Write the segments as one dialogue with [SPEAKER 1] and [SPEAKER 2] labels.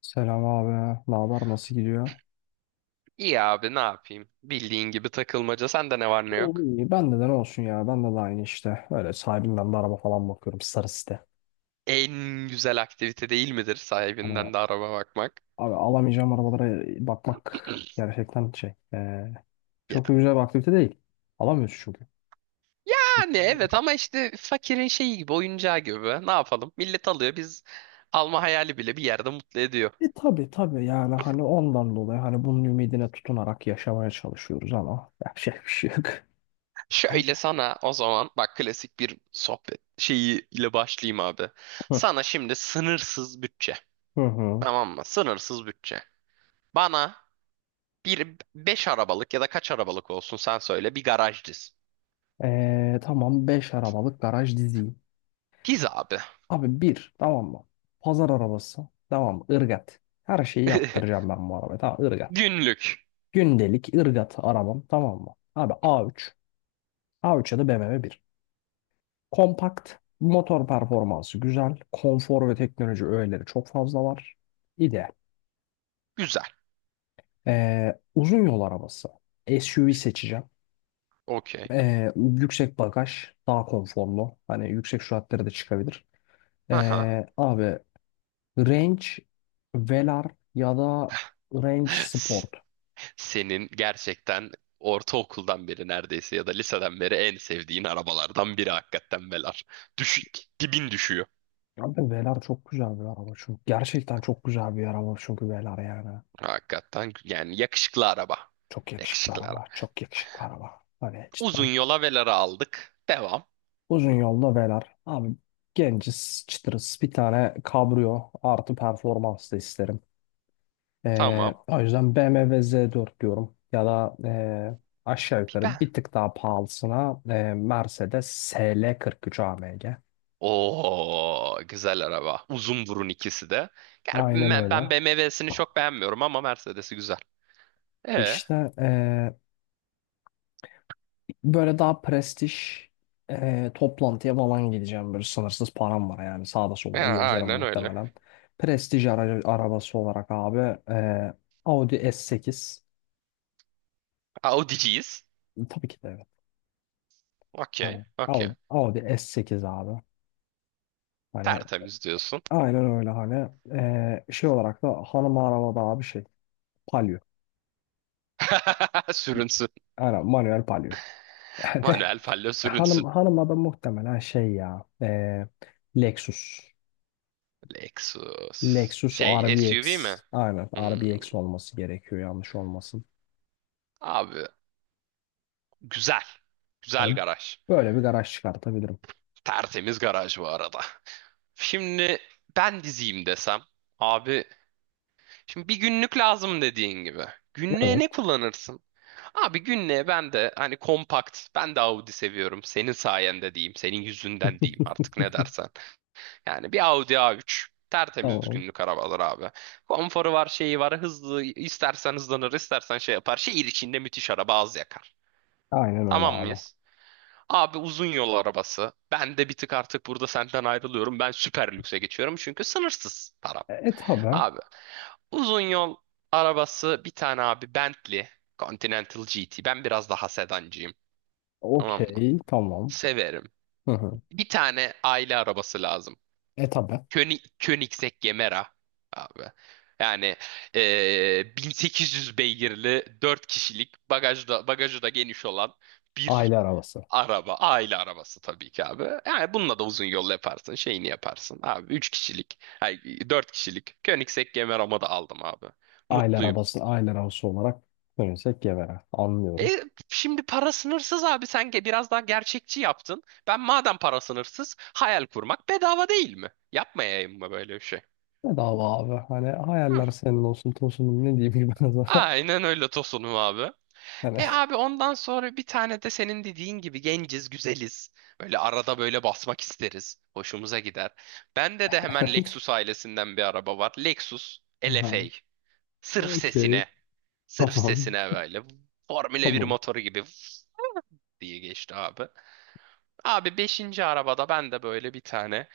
[SPEAKER 1] Selam abi. Ne haber? Nasıl gidiyor?
[SPEAKER 2] İyi abi ne yapayım? Bildiğin gibi takılmaca. Sende ne var ne
[SPEAKER 1] İyi,
[SPEAKER 2] yok?
[SPEAKER 1] iyi. Bende de ne olsun ya. Bende de aynı işte. Öyle sahibinden de araba falan bakıyorum. Sarı site.
[SPEAKER 2] En güzel aktivite değil midir
[SPEAKER 1] Hani
[SPEAKER 2] sahibinden de araba bakmak?
[SPEAKER 1] abi alamayacağım arabalara bakmak gerçekten şey.
[SPEAKER 2] Ya.
[SPEAKER 1] Çok da güzel bir aktivite değil. Alamıyorsun çünkü. Çünkü
[SPEAKER 2] Yani evet ama işte fakirin şeyi gibi, oyuncağı gibi. Ne yapalım? Millet alıyor, biz alma hayali bile bir yerde mutlu ediyor.
[SPEAKER 1] E tabi tabi, yani hani ondan dolayı, hani bunun ümidine tutunarak yaşamaya çalışıyoruz, ama yapacak bir şey yok.
[SPEAKER 2] Şöyle sana o zaman bak, klasik bir sohbet şeyi ile başlayayım abi. Sana şimdi sınırsız bütçe.
[SPEAKER 1] Hı hı.
[SPEAKER 2] Tamam mı? Sınırsız bütçe. Bana bir 5 arabalık ya da kaç arabalık olsun sen söyle, bir garaj diz.
[SPEAKER 1] Tamam beş arabalık garaj diziyim.
[SPEAKER 2] Diz abi.
[SPEAKER 1] Abi bir, tamam mı? Pazar arabası. Tamam mı? Irgat. Her şeyi yaptıracağım ben bu arabaya. Tamam, ırgat.
[SPEAKER 2] Günlük.
[SPEAKER 1] Gündelik ırgat arabam, tamam mı? Abi A3. A3 ya da BMW bir Kompakt. Motor performansı güzel. Konfor ve teknoloji öğeleri çok fazla var. İdeal.
[SPEAKER 2] Güzel.
[SPEAKER 1] Uzun yol arabası. SUV seçeceğim.
[SPEAKER 2] Okey.
[SPEAKER 1] Yüksek bagaj. Daha konforlu. Hani yüksek süratlere de çıkabilir.
[SPEAKER 2] Aha.
[SPEAKER 1] Abi Range Velar ya da Range Sport.
[SPEAKER 2] Senin gerçekten ortaokuldan beri neredeyse ya da liseden beri en sevdiğin arabalardan biri hakikaten Velar. Düşük, dibin düşüyor.
[SPEAKER 1] Abi Velar çok güzel bir araba çünkü. Gerçekten çok güzel bir araba çünkü Velar, yani.
[SPEAKER 2] Hakikaten yani yakışıklı araba.
[SPEAKER 1] Çok yakışıklı
[SPEAKER 2] Yakışıklı
[SPEAKER 1] araba.
[SPEAKER 2] araba.
[SPEAKER 1] Çok yakışıklı araba. Hani
[SPEAKER 2] Uzun
[SPEAKER 1] cidden.
[SPEAKER 2] yola Velar'ı aldık. Devam.
[SPEAKER 1] Uzun yolda Velar. Abi genciz, çıtırız. Bir tane kabrio artı performans da isterim. Ee,
[SPEAKER 2] Tamam.
[SPEAKER 1] o yüzden BMW Z4 diyorum. Ya da aşağı yukarı
[SPEAKER 2] Ben.
[SPEAKER 1] bir tık daha pahalısına Mercedes SL43 AMG.
[SPEAKER 2] Oo, güzel araba. Uzun burun ikisi de. Yani
[SPEAKER 1] Aynen
[SPEAKER 2] ben,
[SPEAKER 1] öyle.
[SPEAKER 2] ben BMW'sini çok beğenmiyorum ama Mercedes'i güzel. E,
[SPEAKER 1] İşte böyle daha prestij, toplantıya falan gideceğim. Böyle sınırsız param var, yani sağda solda gezerim
[SPEAKER 2] aynen öyle.
[SPEAKER 1] muhtemelen. Prestij aracı, arabası olarak abi Audi S8,
[SPEAKER 2] Audi'ciyiz.
[SPEAKER 1] tabii ki de, evet.
[SPEAKER 2] Okey.
[SPEAKER 1] Hani Audi,
[SPEAKER 2] Okey.
[SPEAKER 1] Audi S8 abi. Hani
[SPEAKER 2] Tertemiz diyorsun.
[SPEAKER 1] aynen öyle, hani şey olarak da, hanım arabada abi, şey, Palio.
[SPEAKER 2] Sürünsün.
[SPEAKER 1] Aynen manuel Palio. Hani
[SPEAKER 2] Manuel fallo
[SPEAKER 1] hanım
[SPEAKER 2] sürünsün.
[SPEAKER 1] hanıma da muhtemelen şey, ya, Lexus.
[SPEAKER 2] Lexus.
[SPEAKER 1] Lexus R B
[SPEAKER 2] Şey, SUV
[SPEAKER 1] RBX.
[SPEAKER 2] mi?
[SPEAKER 1] Aynen R B X
[SPEAKER 2] Hmm,
[SPEAKER 1] olması gerekiyor, yanlış olmasın.
[SPEAKER 2] abi güzel. Güzel
[SPEAKER 1] Hani
[SPEAKER 2] garaj.
[SPEAKER 1] böyle bir garaj çıkartabilirim.
[SPEAKER 2] Tertemiz garaj bu arada. Şimdi ben diziyim desem. Abi şimdi bir günlük lazım dediğin gibi. Günlüğe ne
[SPEAKER 1] Evet.
[SPEAKER 2] kullanırsın? Abi günlüğe ben de hani kompakt. Ben de Audi seviyorum. Senin sayende diyeyim. Senin yüzünden diyeyim, artık ne dersen. Yani bir Audi A3. Tertemiz
[SPEAKER 1] Tamam.
[SPEAKER 2] günlük arabalar abi. Konforu var, şeyi var, hızlı. İstersen hızlanır, istersen şey yapar. Şehir içinde müthiş araba, az yakar.
[SPEAKER 1] Aynen öyle
[SPEAKER 2] Tamam
[SPEAKER 1] abi.
[SPEAKER 2] mıyız? Abi uzun yol arabası. Ben de bir tık artık burada senden ayrılıyorum. Ben süper lükse geçiyorum çünkü sınırsız param.
[SPEAKER 1] E, tabi.
[SPEAKER 2] Abi uzun yol arabası bir tane abi Bentley Continental GT. Ben biraz daha sedancıyım. Tamam mı?
[SPEAKER 1] Okey. Tamam.
[SPEAKER 2] Severim.
[SPEAKER 1] Hı hı.
[SPEAKER 2] Bir tane aile arabası lazım.
[SPEAKER 1] E, tabi.
[SPEAKER 2] König, Koenigsegg Gemera abi. Yani 1800 beygirli 4 kişilik, bagajda da, bagajı da geniş olan bir
[SPEAKER 1] Aile arabası.
[SPEAKER 2] araba. Aile arabası tabii ki abi. Yani bununla da uzun yol yaparsın. Şeyini yaparsın abi. Üç kişilik. Ay, 4 kişilik. Koenigsegg Gemera'mı da aldım abi.
[SPEAKER 1] Aile
[SPEAKER 2] Mutluyum.
[SPEAKER 1] arabası. Aile arabası olarak dönürsek Gevere. Anlıyorum.
[SPEAKER 2] E, şimdi para sınırsız abi. Sen biraz daha gerçekçi yaptın. Ben madem para sınırsız, hayal kurmak bedava değil mi? Yapmayayım mı böyle bir şey?
[SPEAKER 1] Ne dava abi. Hani hayaller senin olsun tosunum, ne diyeyim ki ben o zaman.
[SPEAKER 2] Aynen öyle Tosun'um abi.
[SPEAKER 1] Hani
[SPEAKER 2] E abi ondan sonra bir tane de senin dediğin gibi genciz, güzeliz. Böyle arada böyle basmak isteriz. Hoşumuza gider. Bende de hemen
[SPEAKER 1] evet.
[SPEAKER 2] Lexus ailesinden bir araba var. Lexus
[SPEAKER 1] Aha.
[SPEAKER 2] LFA. Sırf
[SPEAKER 1] Okey.
[SPEAKER 2] sesine. Sırf
[SPEAKER 1] Tamam.
[SPEAKER 2] sesine böyle. Formüle bir
[SPEAKER 1] Tamam.
[SPEAKER 2] motoru gibi diye geçti abi. Abi beşinci arabada ben de böyle bir tane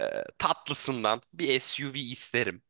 [SPEAKER 2] e, tatlısından bir SUV isterim.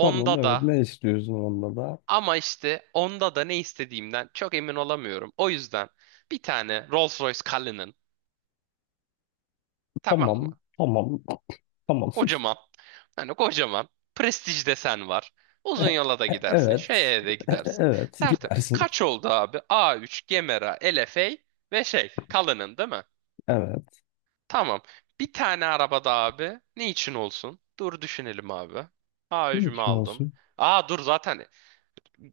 [SPEAKER 1] Tamam, evet.
[SPEAKER 2] da
[SPEAKER 1] Ne istiyorsun onda da?
[SPEAKER 2] ama işte onda da ne istediğimden çok emin olamıyorum. O yüzden bir tane Rolls-Royce Cullinan, tamam mı?
[SPEAKER 1] Tamam, tamam, tamam.
[SPEAKER 2] Kocaman. Hani kocaman. Prestij desen var. Uzun yola da gidersin.
[SPEAKER 1] Evet,
[SPEAKER 2] Şeye de gidersin.
[SPEAKER 1] evet,
[SPEAKER 2] Tertemiz.
[SPEAKER 1] gidersin.
[SPEAKER 2] Kaç oldu abi? A3, Gemera, LFA ve şey Cullinan değil mi?
[SPEAKER 1] Evet.
[SPEAKER 2] Tamam. Bir tane araba da abi. Ne için olsun? Dur düşünelim abi.
[SPEAKER 1] Ne
[SPEAKER 2] A3'ümü
[SPEAKER 1] için
[SPEAKER 2] aldım.
[SPEAKER 1] olsun?
[SPEAKER 2] Aa dur, zaten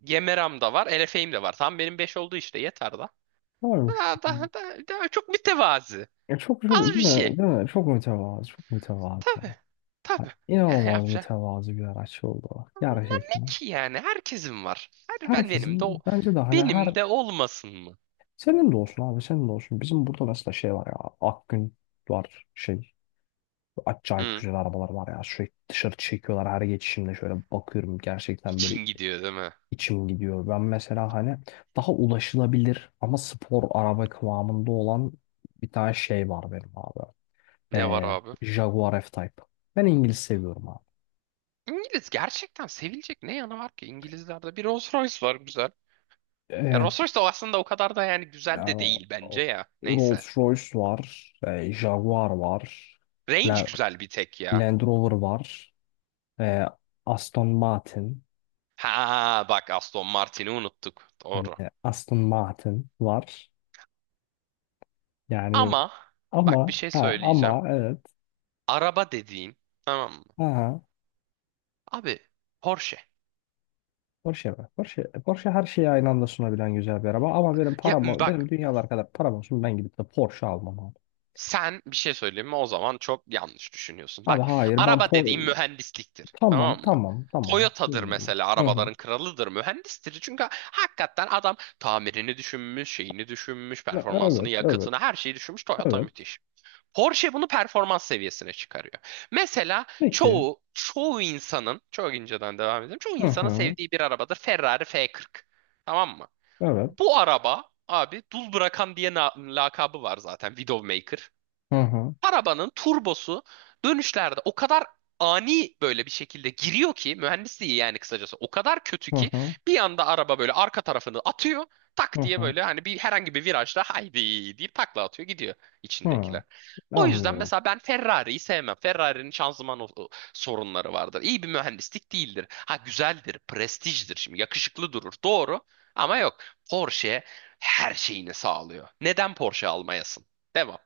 [SPEAKER 2] Gemera'm da var. LFA'im de var. Tam benim 5 oldu işte, yeter da.
[SPEAKER 1] Varmış.
[SPEAKER 2] Daha çok mütevazı.
[SPEAKER 1] Ya çok çok değil
[SPEAKER 2] Az bir
[SPEAKER 1] mi?
[SPEAKER 2] şey.
[SPEAKER 1] Değil mi? Çok mütevazı, çok mütevazı.
[SPEAKER 2] Tabii.
[SPEAKER 1] Ha,
[SPEAKER 2] Tabii. Yani
[SPEAKER 1] İnanılmaz
[SPEAKER 2] yapacağım.
[SPEAKER 1] mütevazı bir araç oldu o.
[SPEAKER 2] Ama bunlar ne
[SPEAKER 1] Gerçekten.
[SPEAKER 2] ki yani? Herkesin var. Her ben Benim de
[SPEAKER 1] Herkesin, bence de hani, her
[SPEAKER 2] benim de olmasın mı?
[SPEAKER 1] senin de olsun abi, senin de olsun. Bizim burada mesela şey var ya, Akgün var, şey, acayip
[SPEAKER 2] Hı.
[SPEAKER 1] güzel arabalar var ya, sürekli dışarı çekiyorlar, her geçişimde şöyle bakıyorum, gerçekten böyle
[SPEAKER 2] İçin gidiyor değil mi?
[SPEAKER 1] içim gidiyor. Ben mesela hani daha ulaşılabilir ama spor araba kıvamında olan bir tane şey var benim abi.
[SPEAKER 2] Ne var
[SPEAKER 1] Ee,
[SPEAKER 2] abi?
[SPEAKER 1] Jaguar F-Type. Ben İngiliz seviyorum abi.
[SPEAKER 2] İngiliz gerçekten, sevilecek ne yanı var ki? İngilizlerde bir Rolls Royce var, güzel. Ya
[SPEAKER 1] Ee,
[SPEAKER 2] Rolls Royce de aslında o kadar da yani güzel de
[SPEAKER 1] yani,
[SPEAKER 2] değil bence
[SPEAKER 1] o-
[SPEAKER 2] ya. Neyse.
[SPEAKER 1] Rolls-Royce var. Jaguar var.
[SPEAKER 2] Range
[SPEAKER 1] La-
[SPEAKER 2] güzel bir tek ya.
[SPEAKER 1] Land Rover var. Ee, Aston Martin.
[SPEAKER 2] Ha bak, Aston Martin'i unuttuk.
[SPEAKER 1] Hani
[SPEAKER 2] Doğru.
[SPEAKER 1] Aston Martin var. Yani
[SPEAKER 2] Ama bak bir şey söyleyeceğim.
[SPEAKER 1] ama, evet.
[SPEAKER 2] Araba dediğin, tamam mı?
[SPEAKER 1] Aha.
[SPEAKER 2] Abi Porsche.
[SPEAKER 1] Porsche var. Porsche, Porsche her şeyi aynı anda sunabilen güzel bir araba. Ama benim
[SPEAKER 2] Ya
[SPEAKER 1] param, benim
[SPEAKER 2] bak,
[SPEAKER 1] dünyalar kadar param olsun, ben gidip de Porsche almam abi.
[SPEAKER 2] sen bir şey söyleyeyim mi, o zaman çok yanlış düşünüyorsun.
[SPEAKER 1] Abi
[SPEAKER 2] Bak,
[SPEAKER 1] hayır ben.
[SPEAKER 2] araba dediğin mühendisliktir,
[SPEAKER 1] Tamam
[SPEAKER 2] tamam mı?
[SPEAKER 1] tamam tamam.
[SPEAKER 2] Toyota'dır
[SPEAKER 1] Bilmiyorum.
[SPEAKER 2] mesela,
[SPEAKER 1] Hı hı.
[SPEAKER 2] arabaların kralıdır, mühendistir. Çünkü hakikaten adam tamirini düşünmüş, şeyini düşünmüş,
[SPEAKER 1] Ya,
[SPEAKER 2] performansını,
[SPEAKER 1] evet evet
[SPEAKER 2] yakıtını, her şeyi düşünmüş. Toyota
[SPEAKER 1] evet.
[SPEAKER 2] müthiş. Porsche bunu performans seviyesine çıkarıyor. Mesela
[SPEAKER 1] Peki.
[SPEAKER 2] çoğu insanın, çok inceden devam edelim. Çoğu
[SPEAKER 1] Hı
[SPEAKER 2] insanın
[SPEAKER 1] hı.
[SPEAKER 2] sevdiği bir arabadır Ferrari F40. Tamam mı?
[SPEAKER 1] Evet.
[SPEAKER 2] Bu araba abi dul bırakan diye lakabı var zaten, Widowmaker.
[SPEAKER 1] Hı hı.
[SPEAKER 2] Arabanın turbosu dönüşlerde o kadar ani böyle bir şekilde giriyor ki, mühendisliği yani kısacası o kadar kötü
[SPEAKER 1] Hı
[SPEAKER 2] ki
[SPEAKER 1] hı.
[SPEAKER 2] bir anda araba böyle arka tarafını atıyor,
[SPEAKER 1] Hı
[SPEAKER 2] tak diye
[SPEAKER 1] hı.
[SPEAKER 2] böyle hani bir herhangi bir virajda haydi deyip takla atıyor, gidiyor
[SPEAKER 1] Hı.
[SPEAKER 2] içindekiler. O yüzden
[SPEAKER 1] Anlıyorum.
[SPEAKER 2] mesela ben Ferrari'yi sevmem. Ferrari'nin şanzıman o sorunları vardır. İyi bir mühendislik değildir. Ha güzeldir, prestijdir, şimdi yakışıklı durur. Doğru ama yok. Porsche her şeyini sağlıyor. Neden Porsche almayasın? Devam.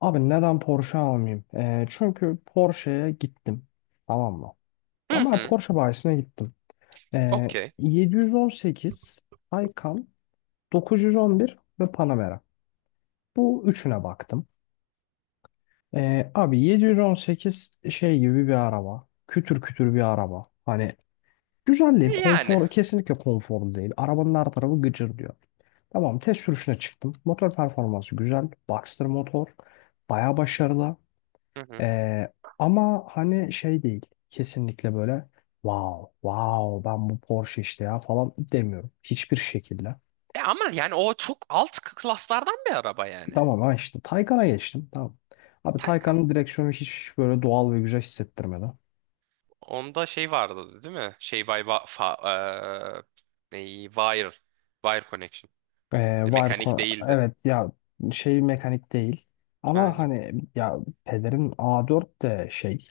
[SPEAKER 1] Abi neden Porsche almayayım? Çünkü Porsche'ye gittim. Tamam mı?
[SPEAKER 2] Hı
[SPEAKER 1] Ama
[SPEAKER 2] hı.
[SPEAKER 1] Porsche bayisine gittim.
[SPEAKER 2] Okey.
[SPEAKER 1] 718 Taycan, 911 ve Panamera. Bu üçüne baktım. Abi 718 şey gibi bir araba. Kütür kütür bir araba. Hani güzel değil.
[SPEAKER 2] E, yani.
[SPEAKER 1] Konfor, kesinlikle konforlu değil. Arabanın her tarafı gıcır diyor. Tamam, test sürüşüne çıktım. Motor performansı güzel. Boxster motor. Baya başarılı.
[SPEAKER 2] Hı hı.
[SPEAKER 1] Ee, ama hani şey değil. Kesinlikle böyle wow wow ben bu Porsche işte ya falan demiyorum. Hiçbir şekilde.
[SPEAKER 2] E ama yani o çok alt klaslardan bir araba yani.
[SPEAKER 1] Tamam, ha, işte Taycan'a geçtim. Tamam. Abi
[SPEAKER 2] Taycan.
[SPEAKER 1] Taycan'ın direksiyonu hiç böyle doğal ve güzel hissettirmedi.
[SPEAKER 2] Onda şey vardı değil mi? Şey by wa- fa- eee, neyi? Wire. Wire connection. E,
[SPEAKER 1] Var
[SPEAKER 2] mekanik değildi.
[SPEAKER 1] evet ya, şey mekanik değil. Ama
[SPEAKER 2] Aynen.
[SPEAKER 1] hani ya, pederin A4 de şey,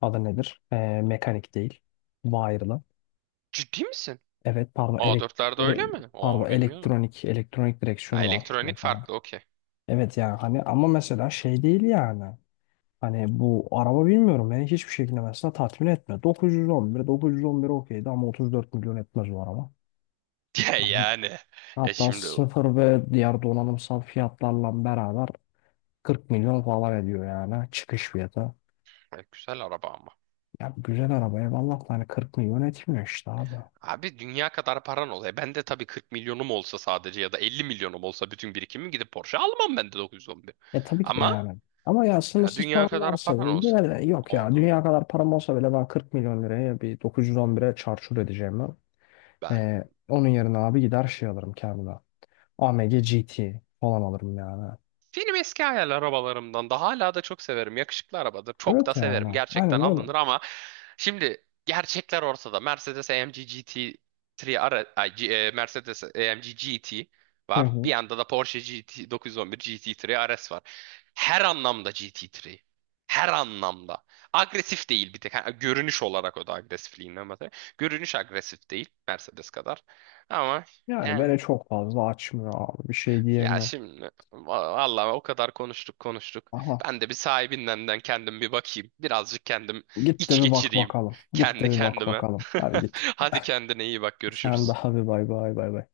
[SPEAKER 1] adı nedir? Mekanik değil. Wire'lı.
[SPEAKER 2] Ciddi misin?
[SPEAKER 1] Evet pardon
[SPEAKER 2] A4'lerde öyle
[SPEAKER 1] ele-
[SPEAKER 2] mi?
[SPEAKER 1] pardon
[SPEAKER 2] Aa, bilmiyordum.
[SPEAKER 1] elektronik
[SPEAKER 2] Ha,
[SPEAKER 1] direksiyonu var
[SPEAKER 2] elektronik
[SPEAKER 1] mesela.
[SPEAKER 2] farklı, okey.
[SPEAKER 1] Evet yani, hani ama mesela şey değil yani. Hani bu araba bilmiyorum, beni hiçbir şekilde mesela tatmin etmiyor. 911 okeydi ama 34 milyon etmez o araba.
[SPEAKER 2] Ya
[SPEAKER 1] Hani
[SPEAKER 2] yani. E
[SPEAKER 1] hatta
[SPEAKER 2] şimdi o.
[SPEAKER 1] sıfır ve diğer donanımsal fiyatlarla beraber 40 milyon falan ediyor yani, çıkış fiyatı.
[SPEAKER 2] E, güzel araba ama.
[SPEAKER 1] Ya güzel araba eyvallah da hani 40 milyon etmiyor işte abi.
[SPEAKER 2] Abi dünya kadar paran oluyor. Ben de tabii 40 milyonum olsa sadece ya da 50 milyonum olsa bütün birikimim gidip Porsche almam, ben de 911.
[SPEAKER 1] E, tabii ki de
[SPEAKER 2] Ama
[SPEAKER 1] yani. Ama ya
[SPEAKER 2] ya
[SPEAKER 1] sınırsız param
[SPEAKER 2] dünya kadar
[SPEAKER 1] varsa
[SPEAKER 2] paran olsa.
[SPEAKER 1] yine de, yok ya,
[SPEAKER 2] Oğlum
[SPEAKER 1] dünya kadar param olsa bile ben 40 milyon liraya bir 911'e çarçur edeceğim ben.
[SPEAKER 2] ben
[SPEAKER 1] Onun yerine abi gider şey alırım kendime. AMG GT falan alırım yani.
[SPEAKER 2] benim eski hayal arabalarımdan, da hala da çok severim. Yakışıklı arabadır. Çok da
[SPEAKER 1] Evet yani.
[SPEAKER 2] severim. Gerçekten
[SPEAKER 1] Aynen öyle.
[SPEAKER 2] alınır ama şimdi gerçekler ortada. Mercedes AMG GT 3 ara, ay, G- e, Mercedes AMG GT
[SPEAKER 1] Hı
[SPEAKER 2] var.
[SPEAKER 1] hı.
[SPEAKER 2] Bir yanda da Porsche GT 911 GT3 RS var. Her anlamda GT3. Her anlamda. Agresif değil bir tek. Ha, görünüş olarak o da agresifliğinden bahsediyor. Görünüş agresif değil Mercedes kadar. Ama
[SPEAKER 1] Yani
[SPEAKER 2] yani
[SPEAKER 1] beni çok fazla açmıyor abi. Bir şey
[SPEAKER 2] Ya
[SPEAKER 1] diyemiyorum.
[SPEAKER 2] şimdi va- vallahi o kadar konuştuk.
[SPEAKER 1] Aha.
[SPEAKER 2] Ben de bir sahibinden kendim bir bakayım. Birazcık kendim
[SPEAKER 1] Git de
[SPEAKER 2] iç
[SPEAKER 1] bir bak
[SPEAKER 2] geçireyim
[SPEAKER 1] bakalım. Git de
[SPEAKER 2] kendi
[SPEAKER 1] bir bak
[SPEAKER 2] kendime.
[SPEAKER 1] bakalım. Hadi git.
[SPEAKER 2] Hadi kendine iyi bak,
[SPEAKER 1] Sen
[SPEAKER 2] görüşürüz.
[SPEAKER 1] daha bir, bay bay bay bay.